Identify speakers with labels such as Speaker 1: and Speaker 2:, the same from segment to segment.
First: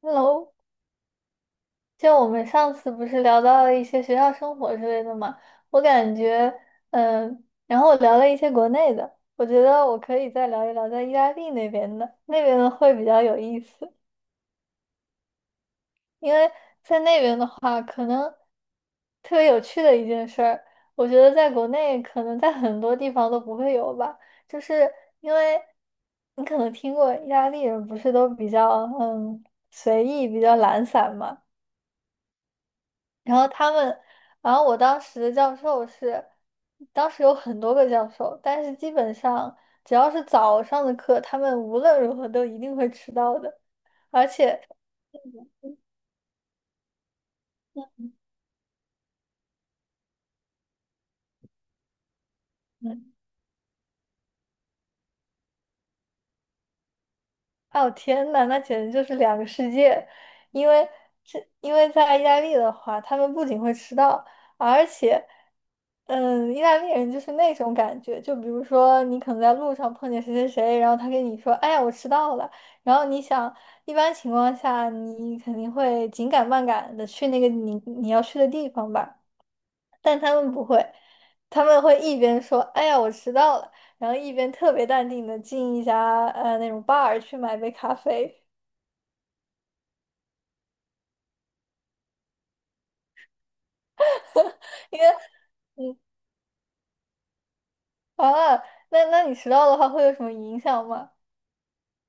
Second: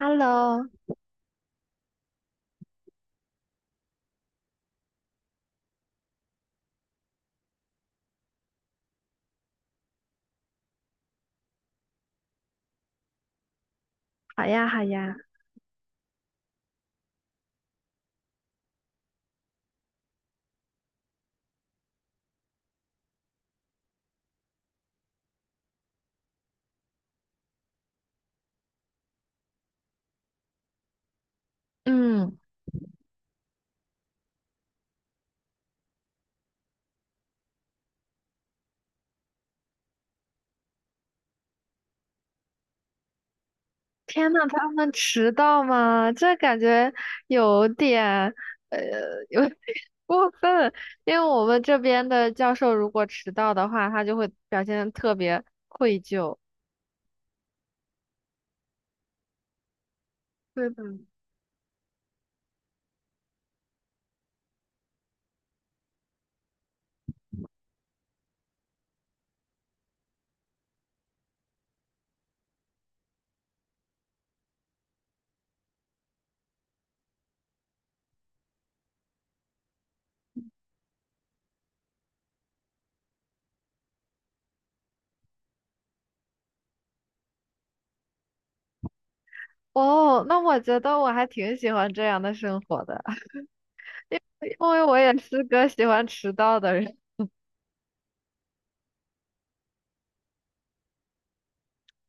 Speaker 1: Hello，
Speaker 2: Hello，
Speaker 1: 就我们上次不是聊到了一些学校生活之类的嘛，我感觉，然后我聊了一些国内的，我觉得我可以再聊一聊在意大利那边的，那边的会比较有意思。
Speaker 2: 好呀，好呀。
Speaker 1: 因为在那边的话，可能特别有趣的一件事儿，我觉得在国内可能在很多地方都不会有吧，就是因为你可能听过意大利人不是都比较嗯随意、比较懒散嘛。
Speaker 2: 嗯，
Speaker 1: 然后他们，然后我当时的教授是，当时有很多个教授，但是基本上只要是早上的课，他们无论如何都一定会迟到的。而
Speaker 2: 天呐，
Speaker 1: 且，
Speaker 2: 他们迟到吗？这感觉有点，呃，有点 过分。因为我们这边的教授如果
Speaker 1: 嗯，
Speaker 2: 迟到的话，他就会表现得特别愧疚。
Speaker 1: 哦，天呐，那简直就是两个世界。因
Speaker 2: 对的。
Speaker 1: 为因为在意大利的话，他们不仅会迟到，而且，意大利人就是那种感觉，就比如说你可能在路上碰见谁谁谁，然后他跟你说，哎呀，我迟到了。然后你想，一般情况下你肯定会紧赶慢赶的去那个你要去的地方吧。但他们不会，他们会一边说"哎呀，我迟到了"，然后一边特别淡定的进一家那种 bar 去买杯咖啡。
Speaker 2: 哦，那我觉得我还挺喜欢这样的生活的，因为我
Speaker 1: 因为
Speaker 2: 也是个喜
Speaker 1: 嗯
Speaker 2: 欢迟到的人。
Speaker 1: 啊，那你迟到的话会有什么影响吗？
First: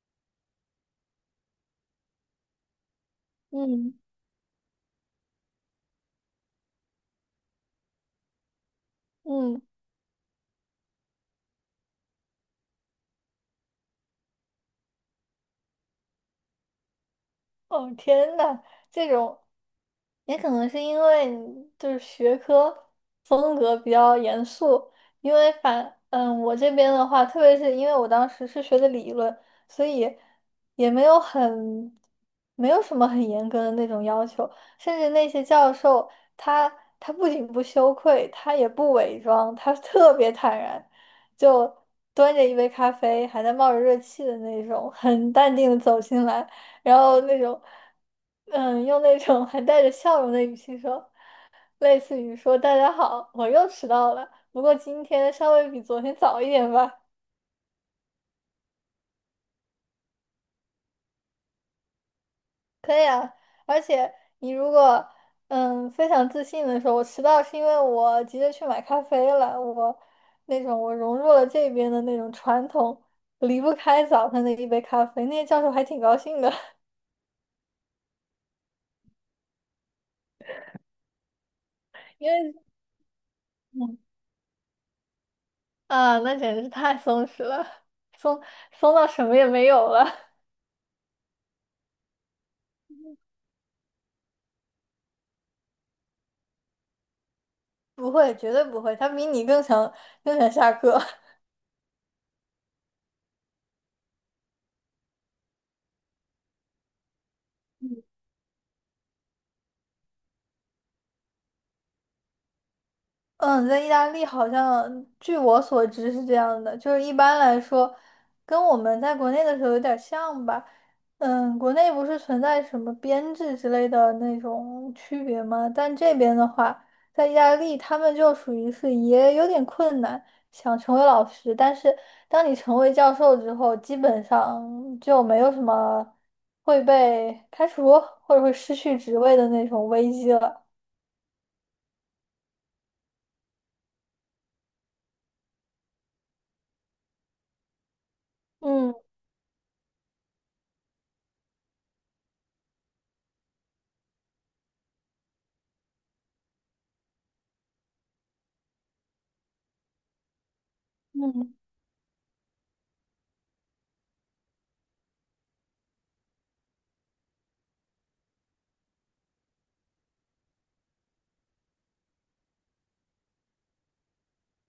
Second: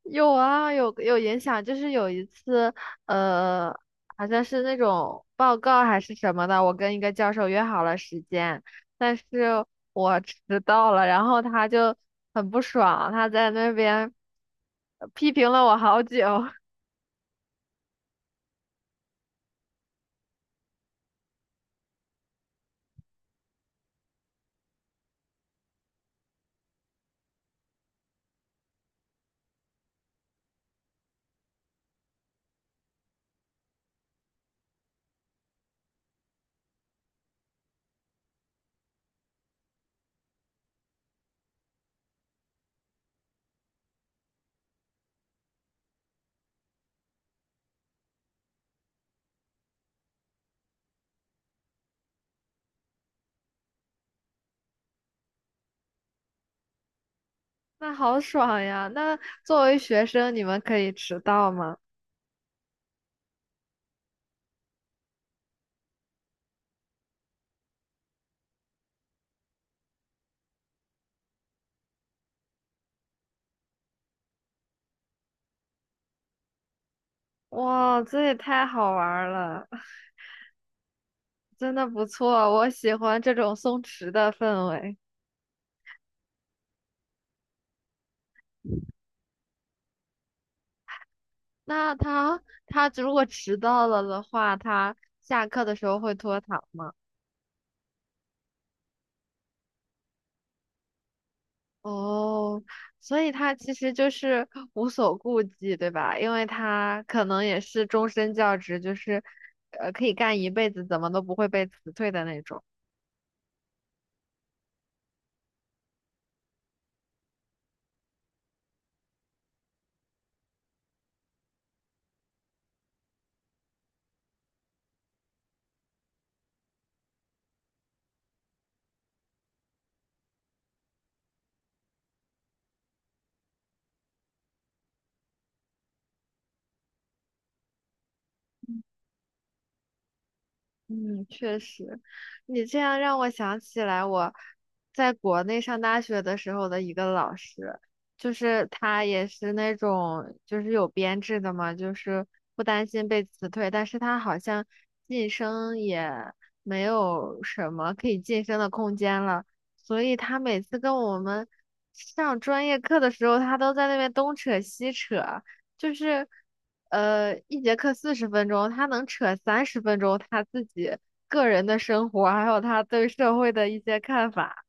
Speaker 2: 有啊，有影响，就是有一次，呃，
Speaker 1: 嗯
Speaker 2: 好像是那种报告还是什么的，我跟一个教授约好了时间，但是
Speaker 1: 嗯。
Speaker 2: 我迟到了，然后他就很不爽，他在那边批评了我好久，
Speaker 1: 哦，天呐，这种也可能是因为你就是学科风格比较严肃。因为我这边的话，特别是因为我当时是学的理论，所以也没有什么很严格的那种要求，甚至那些教授他他不仅不羞愧，他也不伪装，他特别坦然，就端着一杯咖啡，还在冒着热气的那种，很淡定的走进来。然后那种，用那种还带着笑容的语气说，类似于说"大家好，我又迟到了，不过今天稍微比昨天早一点吧。"
Speaker 2: 那好爽呀！那作为学生，你们可以迟到吗？
Speaker 1: 可以啊，而且你如果非常自信的说，我迟到是因为我急着去买咖啡了，那种我融入了这边的那种传统，离不开早上的一杯咖啡，那些教授还挺高兴的。
Speaker 2: 哇，这也太好玩儿了，真的不
Speaker 1: 因
Speaker 2: 错，
Speaker 1: 为
Speaker 2: 我喜欢这种松
Speaker 1: 嗯
Speaker 2: 弛的氛围。
Speaker 1: 啊，那简直是太松弛了，松松到什么也没有了。
Speaker 2: 那他如果迟到了的话，他下课的时候会拖堂吗？
Speaker 1: 不会，绝对不会，他比你更想下课。
Speaker 2: 哦，所以他其实就是无所顾忌，对吧？因为他可能也是终身教职，就是可以干一辈子，怎么都不会被辞退的那种。
Speaker 1: 嗯。在意大利好像据我所知是这样的，就是一般来说，跟我们在国内的时候有点像吧。国内不是存在什么编制之类的那种区别吗？但这边的话，在意大利他们就属于是也有点困难，想成为老师，但是当你成为教授之后，基本上就没有什么会被开除或者会失去职位的那种危机了。
Speaker 2: 嗯，确实，你这样让我想起来我在国内上大学的时候的一个老师，就是
Speaker 1: 嗯
Speaker 2: 他也是那种就是有编制的嘛，就是不担心被辞退，但是他好像晋升也没有什么可以晋升的空间了，所以他每次跟我们
Speaker 1: 嗯。
Speaker 2: 上专业课的时候，他都在那边东扯西扯。就是一节课40分钟，他能扯30分钟他自己个人的生活，还有他对社会的一些看法。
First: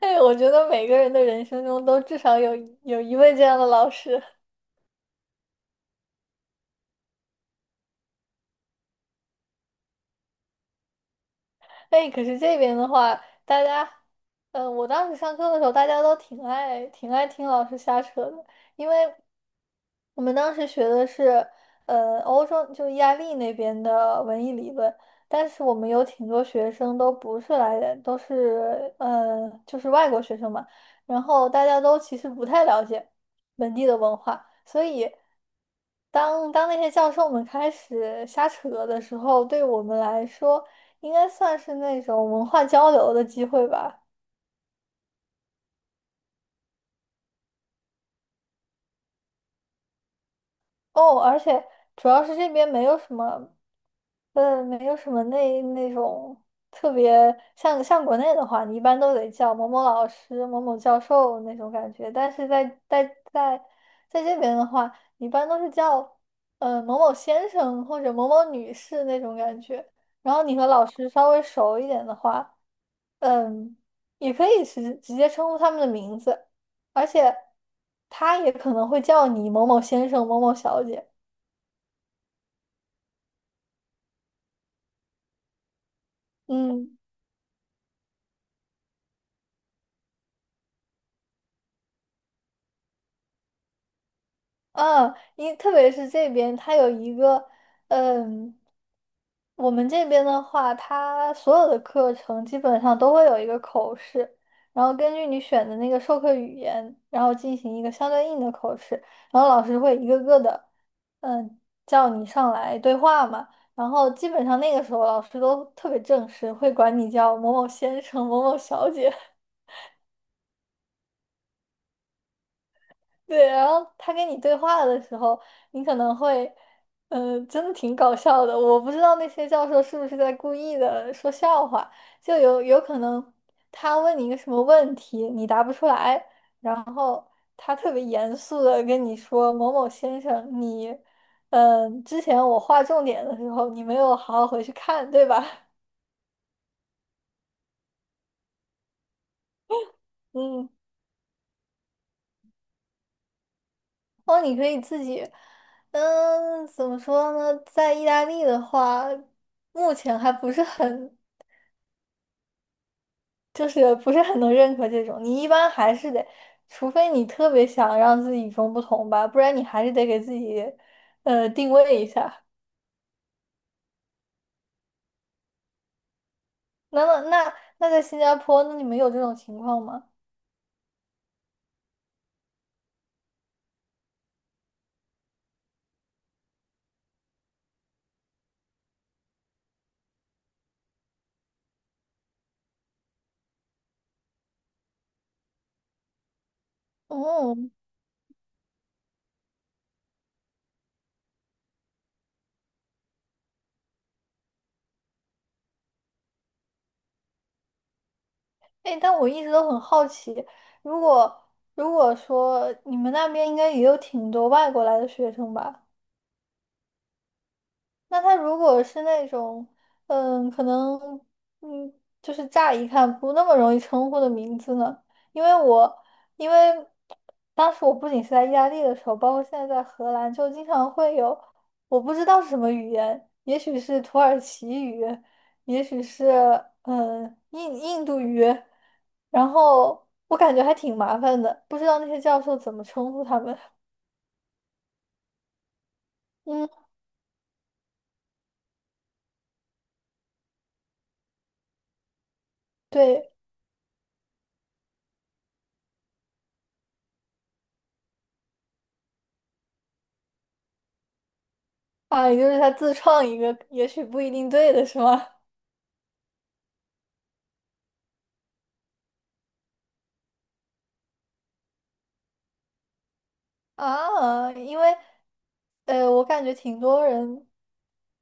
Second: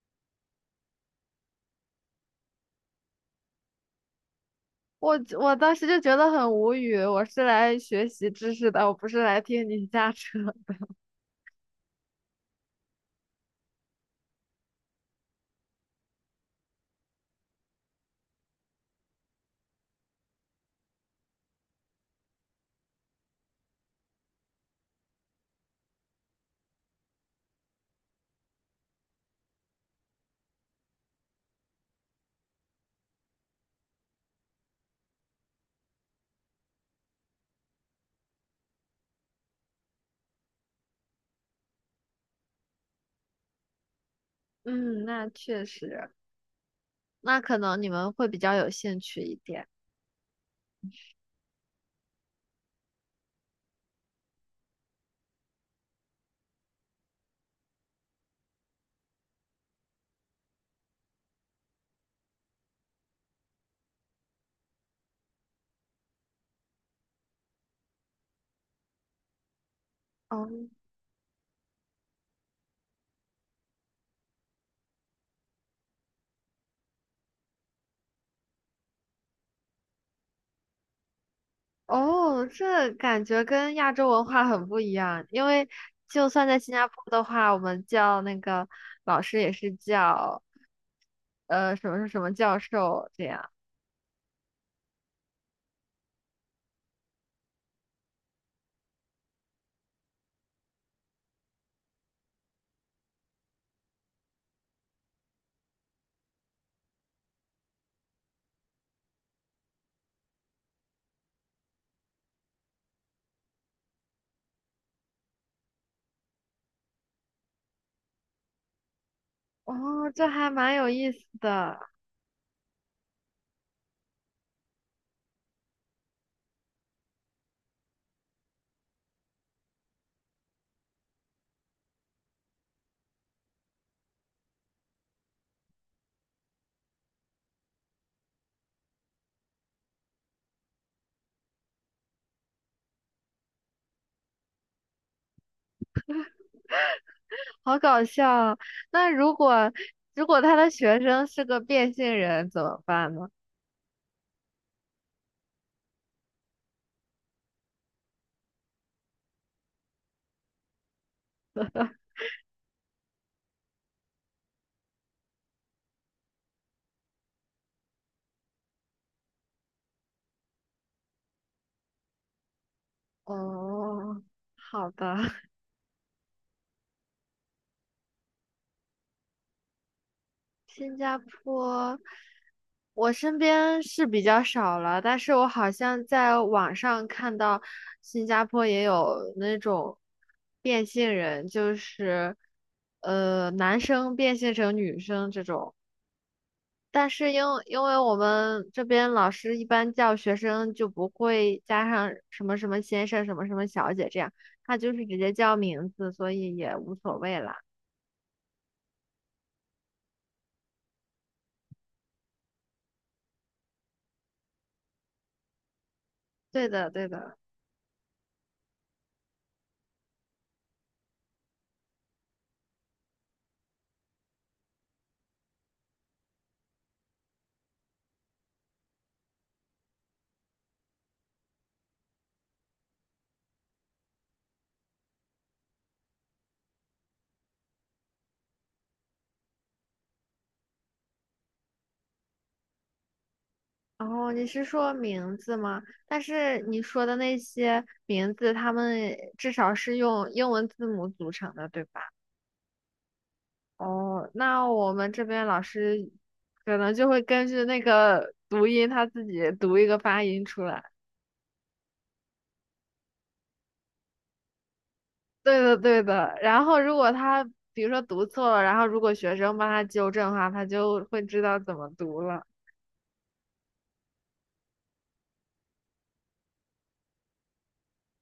Speaker 1: 哎，我觉得每个人的人生中都至少有一位这样的老师。
Speaker 2: 我当时就觉得很无语，我是来学习知识的，我不是来听你瞎扯。
Speaker 1: 哎，可是这边的话，大家，我当时上课的时候，大家都挺爱听老师瞎扯的，因为我们当时学的是，欧洲就意大利那边的文艺理论，但是我们有挺多学生都不是来人，都是，就是外国学生嘛，然后大家都其实不太了解本地的文化，所以。当那些教授们开始瞎扯的时候，对我们来说。应该算是那种文化交流的机会吧。
Speaker 2: 嗯，那确实，那可能你们会比较有兴趣一点。
Speaker 1: 哦，而且主要是这边没有什么，没有什么那种特别像国内的话，你一般都得叫某某老师、某某教授那种感觉。但是在在这边的话，一般都是叫某某先生或者某某女士那种感觉。然后
Speaker 2: 哦
Speaker 1: 你和老师稍微熟一点的话，嗯，也可以直接称呼他们的名字。而且他也可能会叫你某某先生、某某小姐。
Speaker 2: 哦，这感觉跟亚洲文化很不一样，因为就算在新加
Speaker 1: 嗯
Speaker 2: 坡的话，我们叫那个老师也是叫什么是什么教授这样。
Speaker 1: 特别是这边，他有一个，嗯，我们这边的话，他所有的课程基本上都会有一个口试，然后根据你选的那个授课语言，然后进行一个相对应的口试，然后老师会一个个的，嗯，叫你上来对话嘛。然后基本上那个时候，老师都特别正式，会管你叫某某先生、某某小姐。
Speaker 2: 哦，这还蛮有意思的，
Speaker 1: 对，然后他跟你对话的时候，你可能会，真的挺搞笑的。我不知道那些教授是不是在故意的说笑话，就有可能他问你一个什么问题，你答不出来，然后他特别严肃的跟你说："某某先生，你，之前我划重点的时候，你没有好好回去看，对吧？"
Speaker 2: 好搞笑啊。那如 果他
Speaker 1: 嗯。
Speaker 2: 的学生是个变性人怎么办呢？
Speaker 1: 哦，你可以自己，怎么说呢？在意大利的话，目前还不是很，就是不是很能认可这种。你一般还是得，除非你特别想让自己与众不同吧，不然你还是得给自己，定位一下。
Speaker 2: 哦，好的，
Speaker 1: 那那那在新加坡，那你们有这种情况吗？
Speaker 2: 新加坡。我身边是比较少了，但是我好像在网上看到新加坡也有那种变性人，就是男生变性成女生这种。但是因
Speaker 1: 哦，
Speaker 2: 为因为我们这边老师一般叫学生就不会加上什么什么先生、什么什么小姐这样，他就是直接叫名字，所以也无所谓啦。
Speaker 1: 哎，但我一直都很好奇，如果说你们那边应该也有挺多外国来的学生吧？
Speaker 2: 对的，对的。
Speaker 1: 那他如果是那种，可能，嗯，就是乍一看不那么容易称呼的名字呢？因为我，因为当时我不仅是在意大利的时候，包括现在在荷兰，就经常会有我不知道是什么语言，也许是土耳其语，也许是印度语，然后我感觉还挺麻烦的，不知道那些教授怎么称呼他们。
Speaker 2: 然后你是说名字吗？但是
Speaker 1: 嗯，
Speaker 2: 你说的那些名字，他们至少是用英文字母组成的，对吧？
Speaker 1: 对。
Speaker 2: 哦，那我们这边老师可能就会根据那个读音，他自己读一个发音出来。
Speaker 1: 啊，也就是他自创一个，也许不一定对的是吗？
Speaker 2: 对的，对的。然后，如果他比如说读错了，然后如果学生帮他纠正的话，他就会知道怎么读了。
Speaker 1: 啊，因为，我感觉挺多人，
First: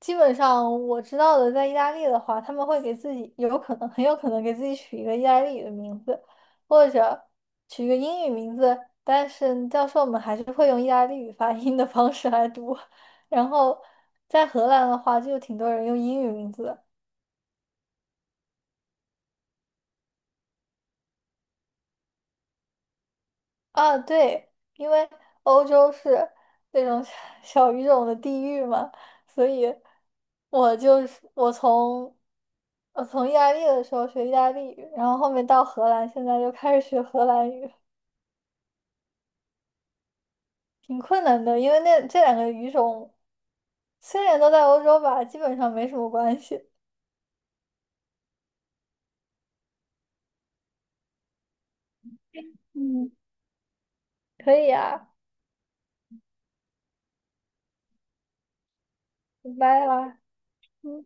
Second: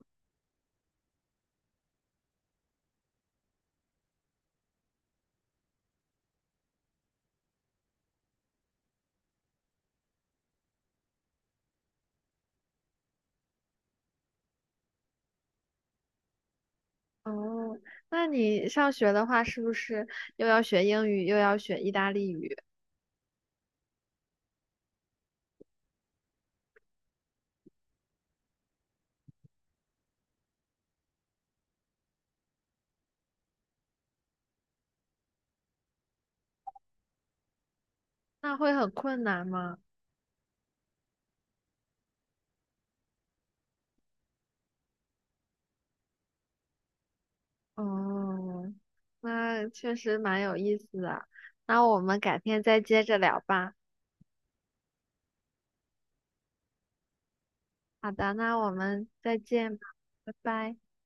Speaker 1: 基本上我知道的，在意大利的话，他们会给自己有可能，很有可能给自己取一个意大利语的名字，或者取一个英语名字，但是教授们还是会用意大利语发音的方式来读。然后在荷兰的话，就有挺多人用英语名字的。
Speaker 2: 哦，那你上学的话，是不是又要学英语，又要学意大利语？
Speaker 1: 啊，对，因为欧洲是那种小语种的地域嘛，所以我就是我从意大利的时候学意大利语，然后后面到荷兰，现在又开始学荷兰语，
Speaker 2: 那会很困难吗？
Speaker 1: 挺困难的，因为那这两个语种虽然都在欧洲吧，基本上没什么关系。
Speaker 2: 哦，那确实蛮有意思的。那我们改天再接
Speaker 1: 嗯，
Speaker 2: 着聊吧。
Speaker 1: 可以啊，
Speaker 2: 好的，那我们再
Speaker 1: 拜
Speaker 2: 见吧，
Speaker 1: 拜啦。
Speaker 2: 拜拜。
Speaker 1: 嗯